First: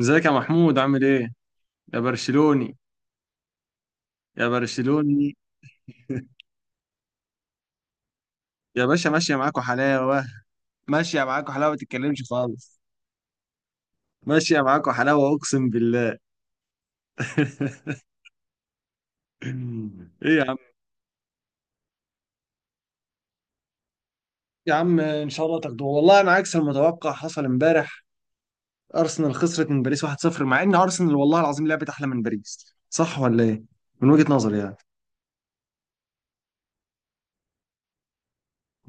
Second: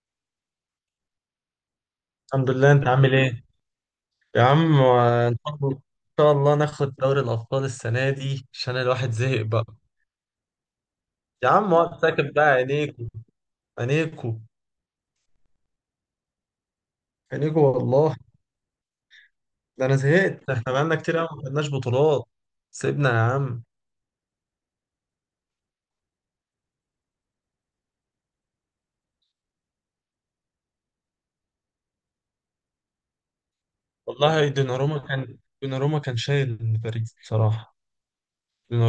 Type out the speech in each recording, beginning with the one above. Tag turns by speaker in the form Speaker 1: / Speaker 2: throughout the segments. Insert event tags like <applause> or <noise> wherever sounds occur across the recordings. Speaker 1: ازيك يا محمود؟ عامل ايه؟ يا
Speaker 2: الحمد لله،
Speaker 1: برشلوني،
Speaker 2: انت عامل ايه؟ يا
Speaker 1: يا
Speaker 2: عم، آه،
Speaker 1: برشلوني،
Speaker 2: ان شاء الله ان شاء الله ناخد دوري الابطال السنه دي عشان
Speaker 1: يا باشا،
Speaker 2: الواحد
Speaker 1: ماشية
Speaker 2: زهق
Speaker 1: معاكوا
Speaker 2: بقى.
Speaker 1: حلاوة، ماشية
Speaker 2: يا
Speaker 1: معاكوا حلاوة،
Speaker 2: عم
Speaker 1: ما
Speaker 2: وقت ساكت
Speaker 1: تتكلمش
Speaker 2: بقى.
Speaker 1: خالص.
Speaker 2: عينيكو، عينيكو،
Speaker 1: ماشية معاكوا حلاوة أقسم بالله.
Speaker 2: عينيكو
Speaker 1: <laughs>
Speaker 2: والله. ده انا
Speaker 1: ايه يا
Speaker 2: زهقت،
Speaker 1: عم؟
Speaker 2: احنا بقالنا كتير قوي ما خدناش بطولات. سيبنا يا عم.
Speaker 1: يا عم ان شاء الله تاخدوه. والله انا عكس المتوقع حصل امبارح. ارسنال خسرت من باريس 1-0 مع ان ارسنال والله العظيم لعبت احلى من باريس. صح ولا ايه؟ من وجهة
Speaker 2: والله
Speaker 1: نظري يعني.
Speaker 2: دوناروما كان شايل باريس بصراحه.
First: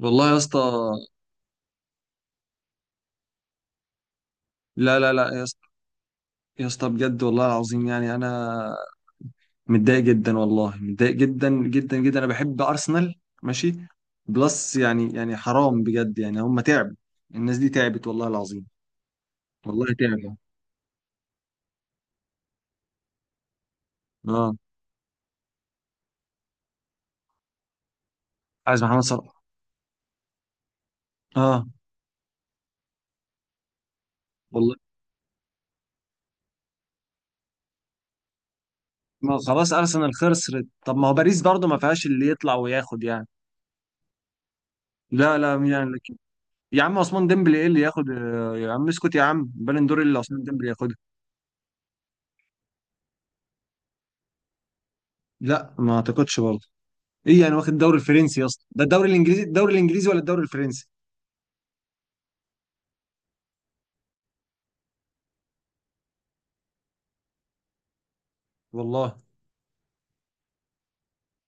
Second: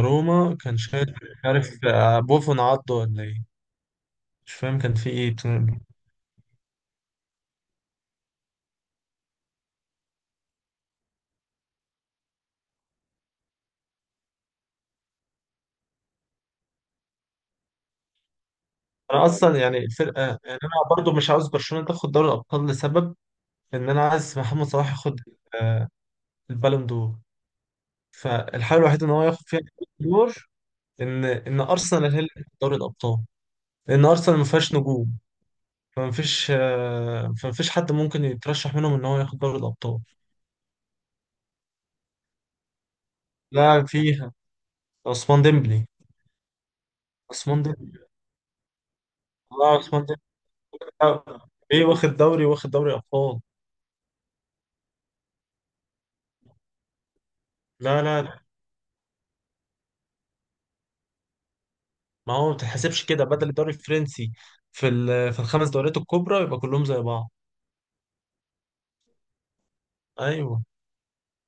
Speaker 1: والله يا اسطى.
Speaker 2: كان شايل، مش عارف، بوفون عضه ولا ايه. مش فاهم كان
Speaker 1: لا
Speaker 2: في
Speaker 1: لا لا
Speaker 2: ايه
Speaker 1: يا اسطى،
Speaker 2: بصراحة.
Speaker 1: يا اسطى بجد والله العظيم. يعني انا متضايق جدا، والله متضايق جدا جدا جدا. انا بحب ارسنال، ماشي؟ بلس يعني حرام بجد. يعني هم تعبوا، الناس دي تعبت والله العظيم.
Speaker 2: انا اصلا يعني
Speaker 1: والله
Speaker 2: الفرقه
Speaker 1: تعبوا.
Speaker 2: يعني. انا برضو مش عاوز برشلونه تاخد دوري الابطال لسبب ان انا عايز
Speaker 1: اه،
Speaker 2: محمد صلاح ياخد آه، البالون دور. فالحل
Speaker 1: عايز محمد
Speaker 2: الوحيد ان هو
Speaker 1: صلاح.
Speaker 2: ياخد فيها البالون دور، ان
Speaker 1: اه
Speaker 2: ارسنال هي اللي تاخد دوري الابطال لان ارسنال ما فيهاش
Speaker 1: والله.
Speaker 2: نجوم. فما فيش حد ممكن يترشح منهم ان هو
Speaker 1: ما
Speaker 2: ياخد دوري
Speaker 1: خلاص
Speaker 2: الابطال.
Speaker 1: ارسنال خسرت. طب ما هو باريس برضه ما فيهاش اللي يطلع وياخد يعني.
Speaker 2: لا فيها
Speaker 1: لا
Speaker 2: عثمان
Speaker 1: لا، مين
Speaker 2: ديمبلي
Speaker 1: يعني لك؟ يا عم، عثمان ديمبلي
Speaker 2: عثمان
Speaker 1: ايه اللي
Speaker 2: ديمبلي
Speaker 1: ياخد؟ يا عم اسكت. يا عم،
Speaker 2: لا،
Speaker 1: بالون دور إيه
Speaker 2: عثمان
Speaker 1: اللي
Speaker 2: ديمبلي
Speaker 1: عثمان ديمبلي ياخدها؟
Speaker 2: ايه؟ واخد دوري ابطال.
Speaker 1: لا، ما اعتقدش برضه. ايه يعني؟ واخد الدوري
Speaker 2: لا لا
Speaker 1: الفرنسي
Speaker 2: لا،
Speaker 1: يا اسطى؟ ده الدوري الانجليزي ولا الدوري الفرنسي؟
Speaker 2: ما هو ما بتتحسبش كده بدل الدوري الفرنسي. في الخمس دوريات الكبرى يبقى كلهم زي بعض.
Speaker 1: والله.
Speaker 2: ايوه.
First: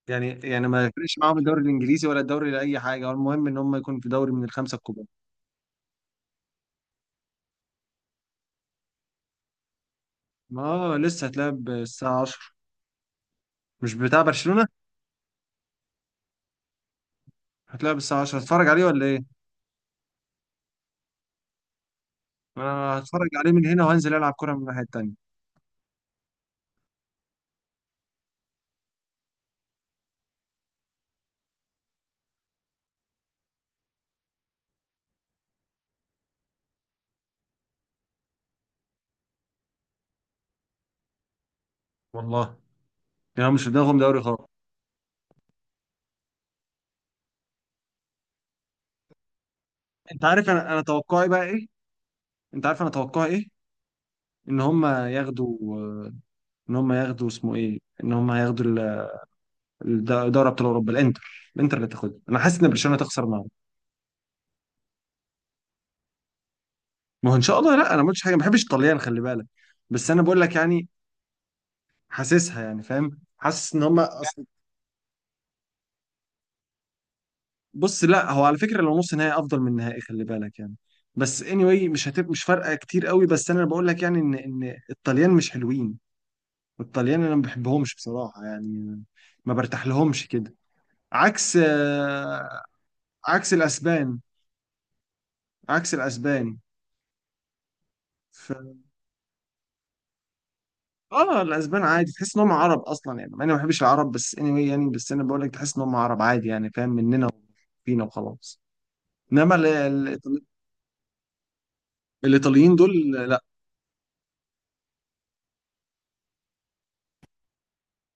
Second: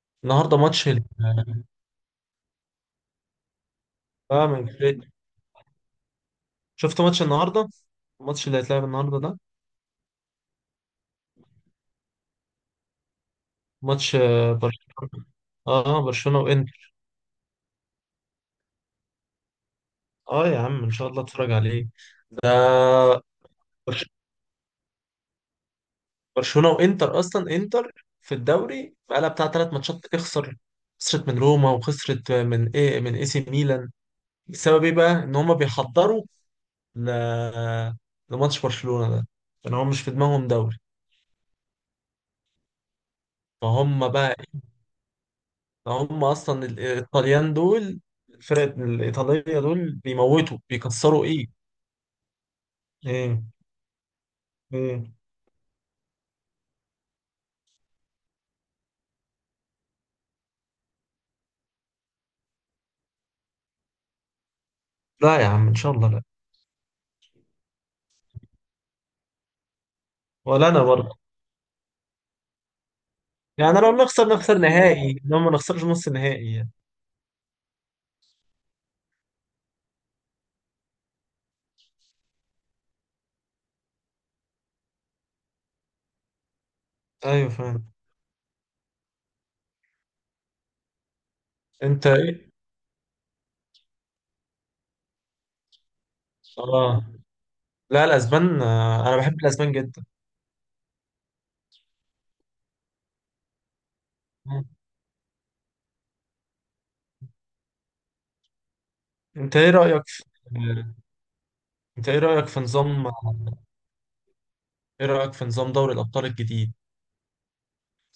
Speaker 1: يعني
Speaker 2: النهارده
Speaker 1: يعني
Speaker 2: ماتش
Speaker 1: ما ليش، ما عم الدور الإنجليزي ولا الدور لأي حاجة. هو المهم إنهم ما يكون في دوري من
Speaker 2: اه، ما
Speaker 1: الخمسة كبار.
Speaker 2: يفرقش. شفت ماتش النهارده؟ الماتش اللي هيتلعب النهارده ده،
Speaker 1: ما لسه تلعب 12، مش
Speaker 2: ماتش
Speaker 1: بتتابع شلونه؟
Speaker 2: برشلونه. اه، برشلونه وانتر.
Speaker 1: هتلعب 12، هتفرق عليهم ليه؟
Speaker 2: اه يا عم ان شاء الله اتفرج عليه.
Speaker 1: أنا هتفرق عليهم من هنا
Speaker 2: برش-
Speaker 1: وهنزل ألعب كورة من الهاي التانية.
Speaker 2: برشلونه وانتر. اصلا انتر في الدوري بقالها بتاع 3 ماتشات تخسر، خسرت من روما وخسرت من ايه، من اي سي ميلان. بسبب ايه بقى؟ ان هم بيحضروا ل... لماتش برشلونه ده، لان هم مش في دماغهم دوري.
Speaker 1: والله يا، مش بدناهم
Speaker 2: فهم
Speaker 1: دوري
Speaker 2: بقى،
Speaker 1: خارج.
Speaker 2: هم اصلا الايطاليان دول، الفرق الايطاليه دول
Speaker 1: أنت عارف
Speaker 2: بيموتوا
Speaker 1: أنا أتوقع
Speaker 2: بيكسروا
Speaker 1: إيه بقى؟
Speaker 2: ايه.
Speaker 1: ايه؟ أنت عارف أنا أتوقع
Speaker 2: ايه.
Speaker 1: إيه؟ إنهم ما
Speaker 2: ايه.
Speaker 1: يغدوا إنهم ما يغدوا اسمه إيه؟ إنهم ما يغدوا ال، الدور أبطال أوروبا الأندر، الأندر اللي تأخذ؟ أنا أحس إن برشلونة تقصر ما.
Speaker 2: لا يا عم ان شاء الله لا.
Speaker 1: ما هو ان شاء الله لا. انا ما قلتش حاجه، ما بحبش الطليان خلي بالك. بس انا بقول لك
Speaker 2: ولا انا
Speaker 1: يعني،
Speaker 2: برضه.
Speaker 1: حاسسها يعني فاهم، حاسس
Speaker 2: يعني
Speaker 1: ان
Speaker 2: لو
Speaker 1: هم
Speaker 2: نخسر،
Speaker 1: أصل...
Speaker 2: نخسر نهائي، لو ما نخسرش نص نهائي يعني.
Speaker 1: بص، لا هو على فكره لو نص نهائي افضل من نهائي، خلي بالك يعني. بس anyway مش هتبقى، مش فارقه كتير قوي. بس انا بقول لك يعني ان ان الطليان مش حلوين. الطليان انا ما
Speaker 2: ايوه فاهم.
Speaker 1: بحبهمش بصراحه يعني. ما برتاح لهمش كده. عكس
Speaker 2: انت ايه؟
Speaker 1: عكس الاسبان، عكس الاسبان.
Speaker 2: اه. لا الاسبان، انا بحب الاسبان جدا.
Speaker 1: اه، الاسبان عادي تحس ان هم عرب اصلا يعني. مع اني ما بحبش العرب بس anyway
Speaker 2: مم.
Speaker 1: يعني، بس انا بقول لك تحس ان هم عرب عادي يعني. فاهم؟ مننا فينا وخلاص. انما
Speaker 2: انت ايه رايك في آه، انت ايه رايك في
Speaker 1: الايطاليين
Speaker 2: نظام
Speaker 1: دول،
Speaker 2: آه،
Speaker 1: لا.
Speaker 2: ايه رايك في نظام دوري الابطال الجديد؟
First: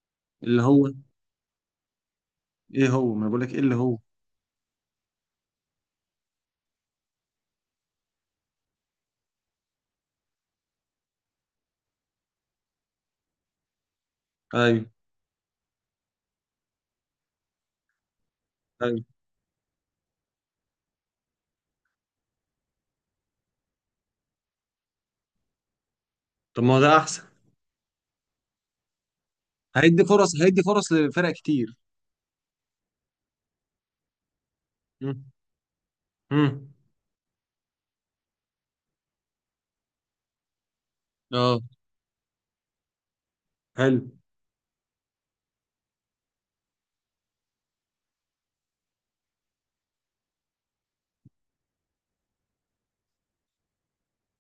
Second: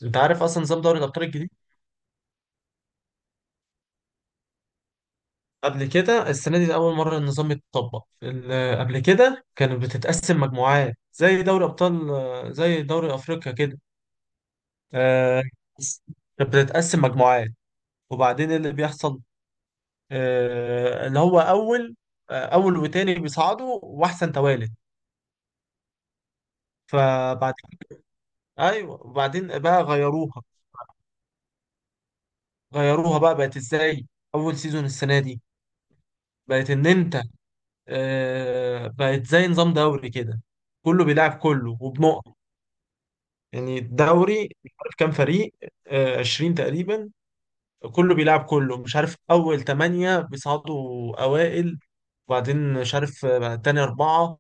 Speaker 2: انت عارف
Speaker 1: اللي
Speaker 2: اصلا نظام
Speaker 1: هو
Speaker 2: دوري الابطال الجديد؟
Speaker 1: ايه هو، ما بقول لك ايه اللي هو.
Speaker 2: قبل كده، السنه دي ده اول مره النظام يتطبق. قبل كده كانت بتتقسم مجموعات، زي دوري ابطال، زي دوري افريقيا كده.
Speaker 1: ايوه
Speaker 2: آه، كانت بتتقسم مجموعات، وبعدين اللي
Speaker 1: ايوه.
Speaker 2: بيحصل آه، اللي هو اول آه، اول وتاني بيصعدوا واحسن توالد.
Speaker 1: طب ما هو ده احسن.
Speaker 2: فبعد، ايوه، وبعدين بقى
Speaker 1: هيدي فرص،
Speaker 2: غيروها.
Speaker 1: هيدي فرص لفرق كتير.
Speaker 2: غيروها بقى بقت ازاي؟ اول سيزون السنه
Speaker 1: مم.
Speaker 2: دي بقت
Speaker 1: مم.
Speaker 2: ان انت، بقت زي نظام دوري كده، كله بيلعب
Speaker 1: اه،
Speaker 2: كله وبنقط. يعني
Speaker 1: حلو.
Speaker 2: الدوري مش عارف كام فريق، 20 تقريبا. كله بيلعب كله، مش عارف اول 8 بيصعدوا اوائل، وبعدين مش عارف تاني 4.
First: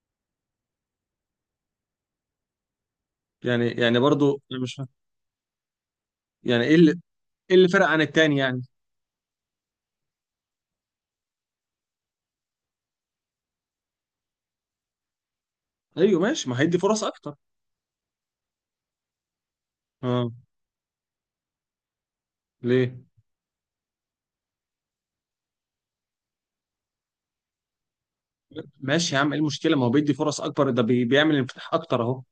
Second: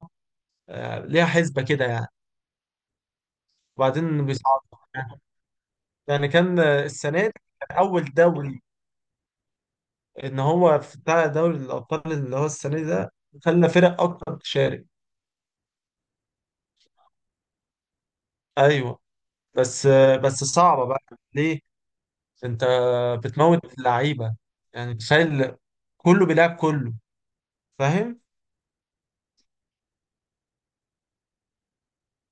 Speaker 2: ليها حسبة كده يعني.
Speaker 1: يعني
Speaker 2: وبعدين
Speaker 1: برضو أنا
Speaker 2: بيصعدوا.
Speaker 1: مش فاهم.
Speaker 2: يعني كان
Speaker 1: يعني ايه اللي
Speaker 2: السنة دي،
Speaker 1: ايه اللي
Speaker 2: كان
Speaker 1: فرق عن
Speaker 2: أول
Speaker 1: التاني يعني؟
Speaker 2: دوري، إن هو في بتاع دوري الأبطال اللي هو السنة دي ده خلى فرق أكتر تشارك.
Speaker 1: ايوه ماشي، ما هيدي فرص اكتر.
Speaker 2: أيوه. بس
Speaker 1: اه.
Speaker 2: بس صعبة بقى. ليه؟ أنت
Speaker 1: ليه؟
Speaker 2: بتموت اللعيبة. يعني تخيل كله بيلعب كله، فاهم؟
Speaker 1: ماشي يا عم، ايه المشكله؟ ما هو بيدي فرص اكبر، ده بيعمل انفتاح اكتر اهو.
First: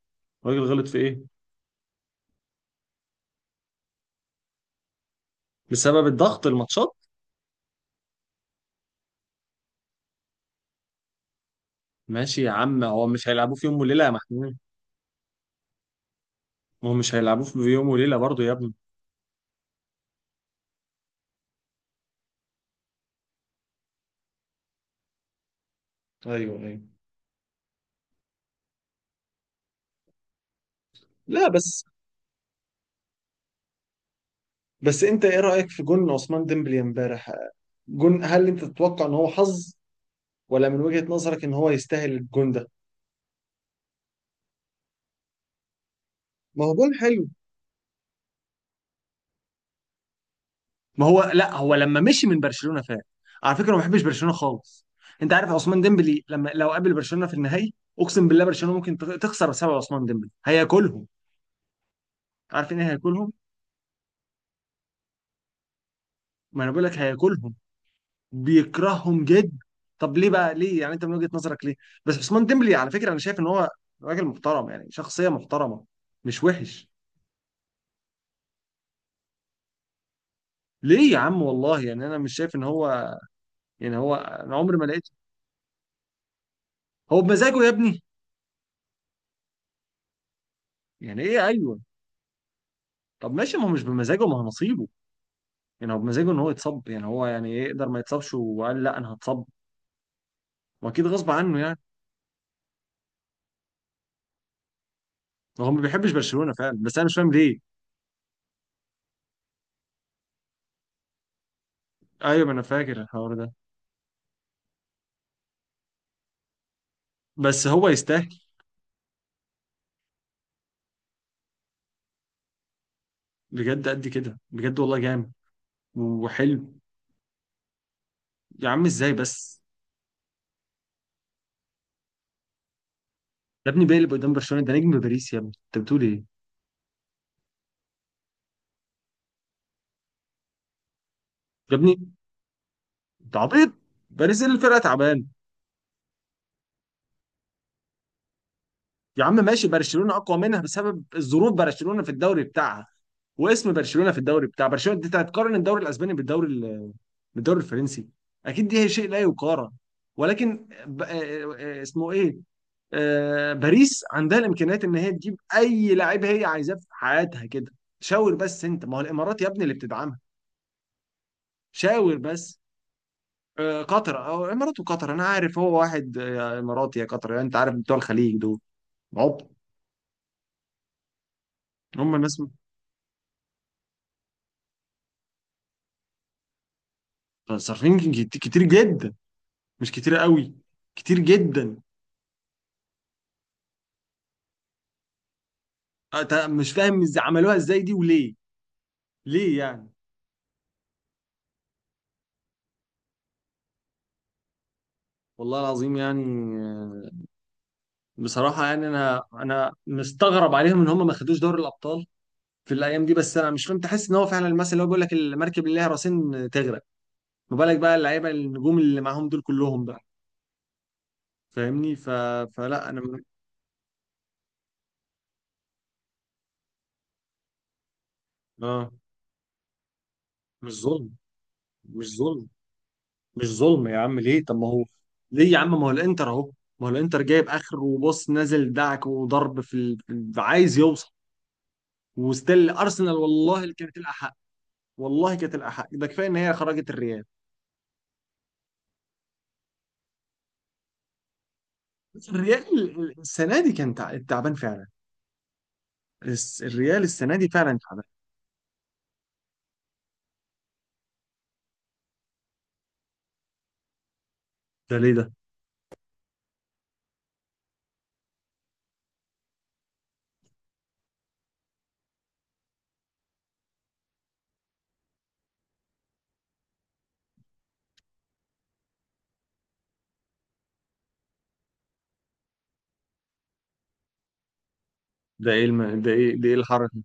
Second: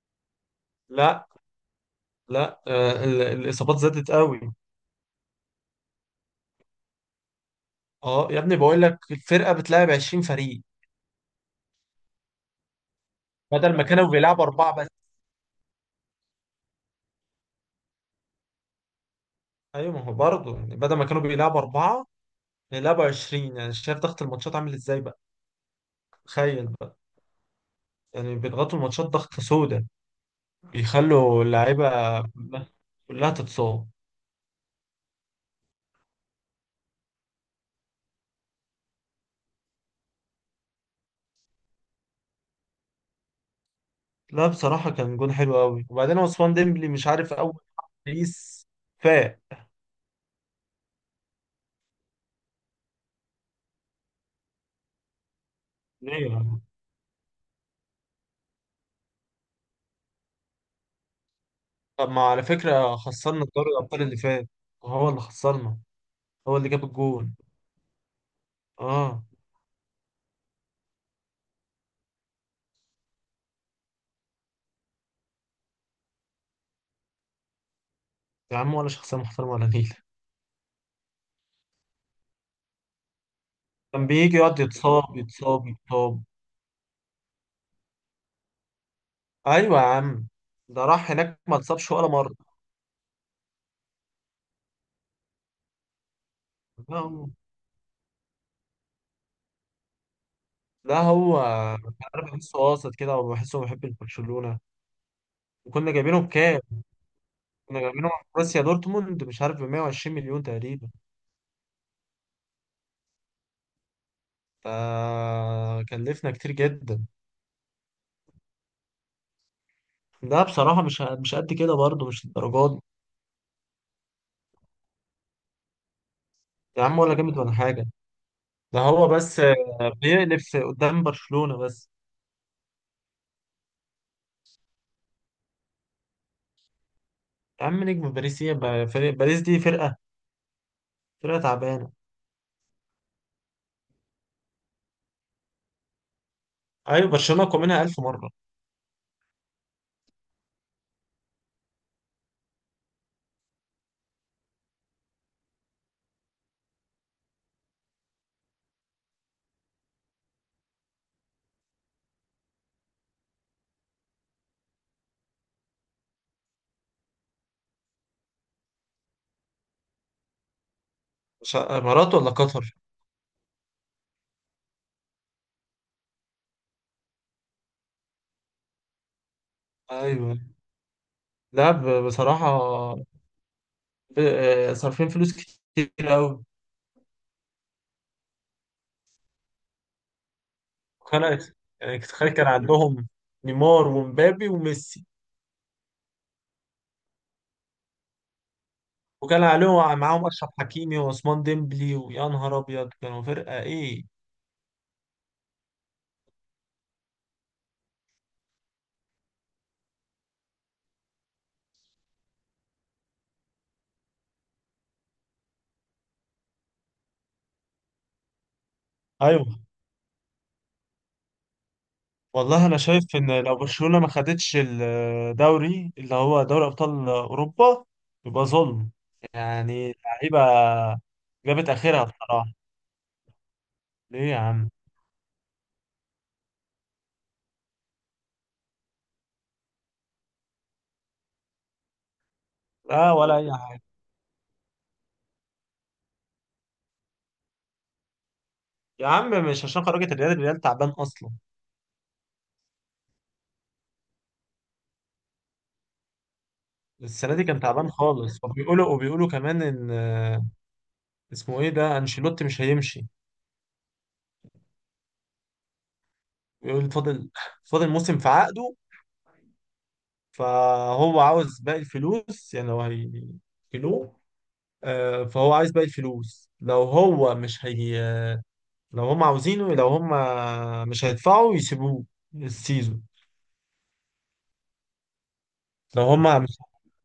Speaker 1: الراجل غلط في
Speaker 2: لا
Speaker 1: ايه؟
Speaker 2: لا، الإصابات زادت قوي.
Speaker 1: بسبب الضغط الماتشات.
Speaker 2: أه يا ابني بقول لك الفرقة بتلعب 20 فريق،
Speaker 1: ماشي يا عم، هو مش هيلعبوه في يوم
Speaker 2: بدل ما
Speaker 1: وليله
Speaker 2: كانوا
Speaker 1: يا
Speaker 2: بيلعبوا
Speaker 1: محمود.
Speaker 2: 4 بس.
Speaker 1: ما هو مش هيلعبوه في يوم وليله برضه يا ابني.
Speaker 2: أيوه ما هو برضه، يعني بدل ما كانوا بيلعبوا 4 بيلعبوا 20. يعني شايف ضغط الماتشات عامل إزاي بقى؟
Speaker 1: ايوه
Speaker 2: تخيل
Speaker 1: ايوه.
Speaker 2: بقى. يعني بيضغطوا الماتشات ضغطة سودة، بيخلوا
Speaker 1: لا بس،
Speaker 2: اللعيبة كلها تتصاب.
Speaker 1: بس انت ايه رايك في جون عثمان ديمبلي امبارح؟ جون، هل انت تتوقع ان هو حظ؟ ولا من وجهه نظرك ان هو يستاهل الجون ده؟
Speaker 2: لا بصراحة كان جون حلو قوي. وبعدين عثمان
Speaker 1: ما هو
Speaker 2: ديمبلي،
Speaker 1: جون
Speaker 2: مش
Speaker 1: حلو.
Speaker 2: عارف، أول بيس فاق.
Speaker 1: ما هو لا، هو لما مشي من برشلونه فات. على فكره ما بحبش برشلونه خالص. انت عارف عثمان ديمبلي لما
Speaker 2: ليه؟
Speaker 1: لو قابل برشلونه في النهائي، اقسم بالله برشلونه ممكن تخسر بسبب عثمان ديمبلي. هياكلهم،
Speaker 2: طب ما على
Speaker 1: عارف؟ ايه
Speaker 2: فكرة
Speaker 1: هياكلهم.
Speaker 2: خسرنا دوري الأبطال اللي فات، وهو اللي خسرنا، هو
Speaker 1: ما
Speaker 2: اللي
Speaker 1: انا
Speaker 2: جاب
Speaker 1: بقول لك
Speaker 2: الجون.
Speaker 1: هياكلهم،
Speaker 2: اه.
Speaker 1: بيكرههم جدا. طب ليه بقى؟ ليه يعني انت من وجهة نظرك ليه؟ بس عثمان ديمبلي على فكرة انا شايف ان هو راجل محترم يعني. شخصية محترمة، مش وحش.
Speaker 2: يا عم ولا شخصية محترمة ولا نيلة.
Speaker 1: ليه يا عم؟ والله يعني انا مش شايف ان هو، يعني
Speaker 2: كان
Speaker 1: هو
Speaker 2: بيجي
Speaker 1: انا
Speaker 2: يقعد
Speaker 1: عمري ما لقيته.
Speaker 2: يتصاب يتصاب يتصاب.
Speaker 1: هو بمزاجه يا ابني.
Speaker 2: أيوة يا عم، ده راح
Speaker 1: يعني
Speaker 2: هناك
Speaker 1: ايه؟
Speaker 2: ما
Speaker 1: ايوه.
Speaker 2: اتصابش ولا مرة.
Speaker 1: طب ماشي، ما هو مش بمزاجه، ما هو نصيبه. يعني هو بمزاجه ان هو يتصب؟ يعني هو
Speaker 2: لا،
Speaker 1: يعني إيه، يقدر ما يتصبش وقال لا انا هتصب؟
Speaker 2: لا
Speaker 1: واكيد غصب
Speaker 2: هو،
Speaker 1: عنه يعني.
Speaker 2: انا بحسه قاصد كده وبحسه بحب البرشلونه.
Speaker 1: هو ما
Speaker 2: وكنا
Speaker 1: بيحبش
Speaker 2: جايبينه
Speaker 1: برشلونة
Speaker 2: بكام؟
Speaker 1: فعلا، بس انا مش فاهم ليه.
Speaker 2: كنا جايبينه من بروسيا دورتموند، مش عارف، ب 120 مليون تقريبا،
Speaker 1: ايوه، ما انا فاكر الحوار ده.
Speaker 2: فكلفنا كتير جدا.
Speaker 1: بس هو يستاهل.
Speaker 2: ده بصراحه مش قد كده، برضه مش الدرجات دي.
Speaker 1: بجد قد كده، بجد والله جامد وحلو.
Speaker 2: يا عم ولا جامد ولا حاجه.
Speaker 1: يا
Speaker 2: ده
Speaker 1: عم
Speaker 2: هو
Speaker 1: ازاي
Speaker 2: بس
Speaker 1: بس؟
Speaker 2: بيقلب قدام برشلونه بس.
Speaker 1: يا ابني بيلي قدام برشلونه، ده نجم باريس يا ابني، انت بتقول ايه؟
Speaker 2: يا عم نجم باريس ايه بقى؟ باريس دي فرقه، فرقه
Speaker 1: يا
Speaker 2: تعبانه.
Speaker 1: ابني انت عبيط، باريس اللي الفرقه تعبان؟
Speaker 2: ايوه برشلونه اقوى منها 1000 مره.
Speaker 1: يا عم ماشي، برشلونه اقوى منها بسبب الظروف. برشلونه في الدوري بتاعها، واسم برشلونه في الدوري بتاع برشلونه. انت هتقارن الدوري الاسباني بالدوري الفرنسي؟ اكيد دي هي شيء لا يقارن. ولكن ب... آه، آه، آه، اسمه ايه، باريس عندها الامكانيات ان هي تجيب اي لعيب هي عايزاه في حياتها كده. شاور بس. انت ما هو الامارات يا ابني اللي بتدعمها.
Speaker 2: امارات
Speaker 1: شاور
Speaker 2: ولا
Speaker 1: بس.
Speaker 2: قطر.
Speaker 1: قطر او الامارات وقطر، انا عارف هو واحد اماراتي يا قطر يعني. انت عارف بتوع الخليج دول، عبط.
Speaker 2: ايوه. لا
Speaker 1: هم الناس
Speaker 2: بصراحه، صارفين فلوس كتير قوي.
Speaker 1: صارفين كتير جدا، مش كتير قوي، كتير
Speaker 2: خلاص.
Speaker 1: جدا.
Speaker 2: يعني تخيل كان عندهم نيمار ومبابي وميسي،
Speaker 1: أنت مش فاهم ازاي عملوها ازاي دي وليه؟
Speaker 2: وكان
Speaker 1: ليه يعني؟
Speaker 2: عليهم معاهم اشرف حكيمي وعثمان ديمبلي، ويا نهار ابيض كانوا فرقه ايه.
Speaker 1: والله العظيم يعني. آه، بصراحة يعني انا مستغرب عليهم ان هم ما خدوش دوري الابطال في الايام دي. بس انا مش فاهم، تحس ان هو فعلا المثل اللي هو بيقول لك المركب اللي لها راسين تغرق. ما بالك بقى اللعيبه النجوم اللي معاهم دول
Speaker 2: ايوه.
Speaker 1: كلهم بقى. فاهمني؟
Speaker 2: والله انا
Speaker 1: فلا انا
Speaker 2: شايف ان لو برشلونة ما خدتش الدوري اللي هو دوري ابطال اوروبا يبقى ظلم.
Speaker 1: اه،
Speaker 2: يعني اللعيبة
Speaker 1: مش ظلم.
Speaker 2: جابت اخرها
Speaker 1: مش
Speaker 2: بصراحة.
Speaker 1: ظلم، مش ظلم يا عم.
Speaker 2: ليه يا
Speaker 1: ليه؟ طب ما
Speaker 2: عم؟
Speaker 1: هو، ليه يا عم؟ ما هو الانتر اهو، ما هو الانتر جايب اخر وبص نازل دعك وضرب عايز يوصل. وستيل
Speaker 2: لا
Speaker 1: ارسنال
Speaker 2: ولا اي
Speaker 1: والله اللي
Speaker 2: حاجة.
Speaker 1: كانت الاحق. والله كانت الاحق، ده كفايه ان هي خرجت الريال.
Speaker 2: يا عم مش عشان خرجت الريال، الريال تعبان اصلا.
Speaker 1: بس الريال السنه دي كان تعبان فعلا. الريال
Speaker 2: السنه
Speaker 1: السنه
Speaker 2: دي
Speaker 1: دي
Speaker 2: كان
Speaker 1: فعلا
Speaker 2: تعبان
Speaker 1: تعبان.
Speaker 2: خالص، وبيقولوا كمان ان اسمه ايه ده انشيلوتي، مش هيمشي.
Speaker 1: ده ليه ده؟
Speaker 2: بيقول فاضل، فاضل موسم في عقده، فهو عاوز باقي الفلوس. يعني لو هيكلوه، فهو عايز باقي الفلوس لو هو مش هي. لو هم عاوزينه، لو هم مش هيدفعوا يسيبوه السيزون.
Speaker 1: ده ايه الم...
Speaker 2: لو
Speaker 1: ده
Speaker 2: هم،
Speaker 1: ايه ده ايه الحركه؟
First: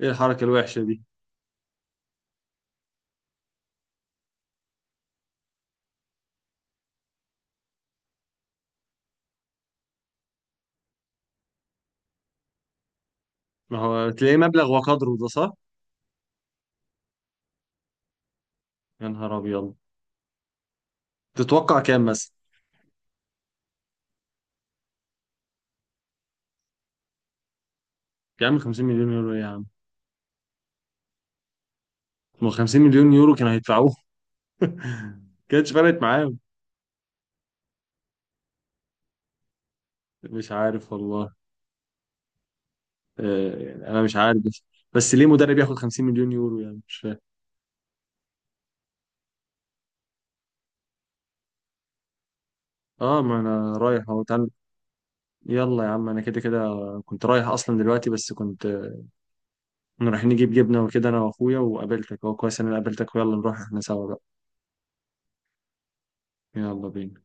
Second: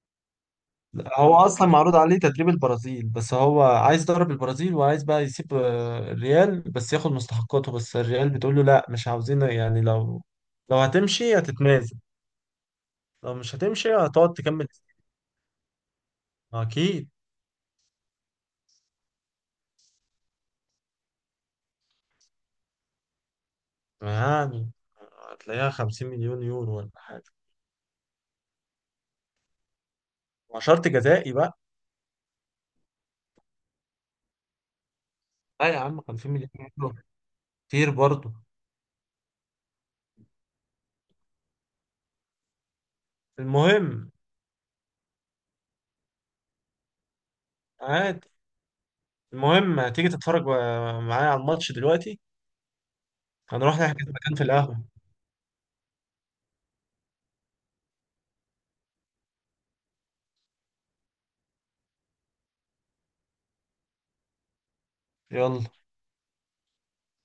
Speaker 1: ايه الحركه الوحشه دي؟
Speaker 2: هو اصلا معروض عليه تدريب البرازيل، بس هو عايز يدرب البرازيل وعايز بقى يسيب الريال، بس ياخد مستحقاته. بس الريال بتقول له لا، مش عاوزين، يعني لو، لو هتمشي هتتنازل، لو مش
Speaker 1: ما
Speaker 2: هتمشي
Speaker 1: هو
Speaker 2: هتقعد
Speaker 1: تلاقيه
Speaker 2: تكمل.
Speaker 1: مبلغ وقدره ده، صح؟
Speaker 2: اكيد.
Speaker 1: يا نهار ابيض. تتوقع كام مثلا؟
Speaker 2: يعني هتلاقيها 50 مليون يورو ولا حاجه،
Speaker 1: يا عم 50 مليون يورو إيه يا عم؟
Speaker 2: مع شرط جزائي بقى.
Speaker 1: ما هو 50 مليون يورو كانوا هيدفعوه. <laughs>
Speaker 2: لا
Speaker 1: كانتش
Speaker 2: يا عم
Speaker 1: فرقت
Speaker 2: 50
Speaker 1: معاهم.
Speaker 2: مليون يورو كتير برضه.
Speaker 1: مش عارف والله. يعني انا
Speaker 2: المهم.
Speaker 1: مش عارف، بس بس ليه مدرب ياخد 50 مليون يورو يعني؟ مش فاهم.
Speaker 2: عادي. المهم هتيجي تتفرج معايا على الماتش دلوقتي؟
Speaker 1: اه ما انا
Speaker 2: هنروح
Speaker 1: رايح
Speaker 2: نحجز
Speaker 1: اهو،
Speaker 2: مكان في
Speaker 1: تعال.
Speaker 2: القهوه.
Speaker 1: يلا يا عم انا كده كده كنت رايح اصلا دلوقتي. بس كنت كنا رايحين نجيب جبنه وكده انا واخويا وقابلتك. هو كويس إن انا قابلتك، ويلا نروح احنا سوا بقى.
Speaker 2: يلا.
Speaker 1: يلا بينا.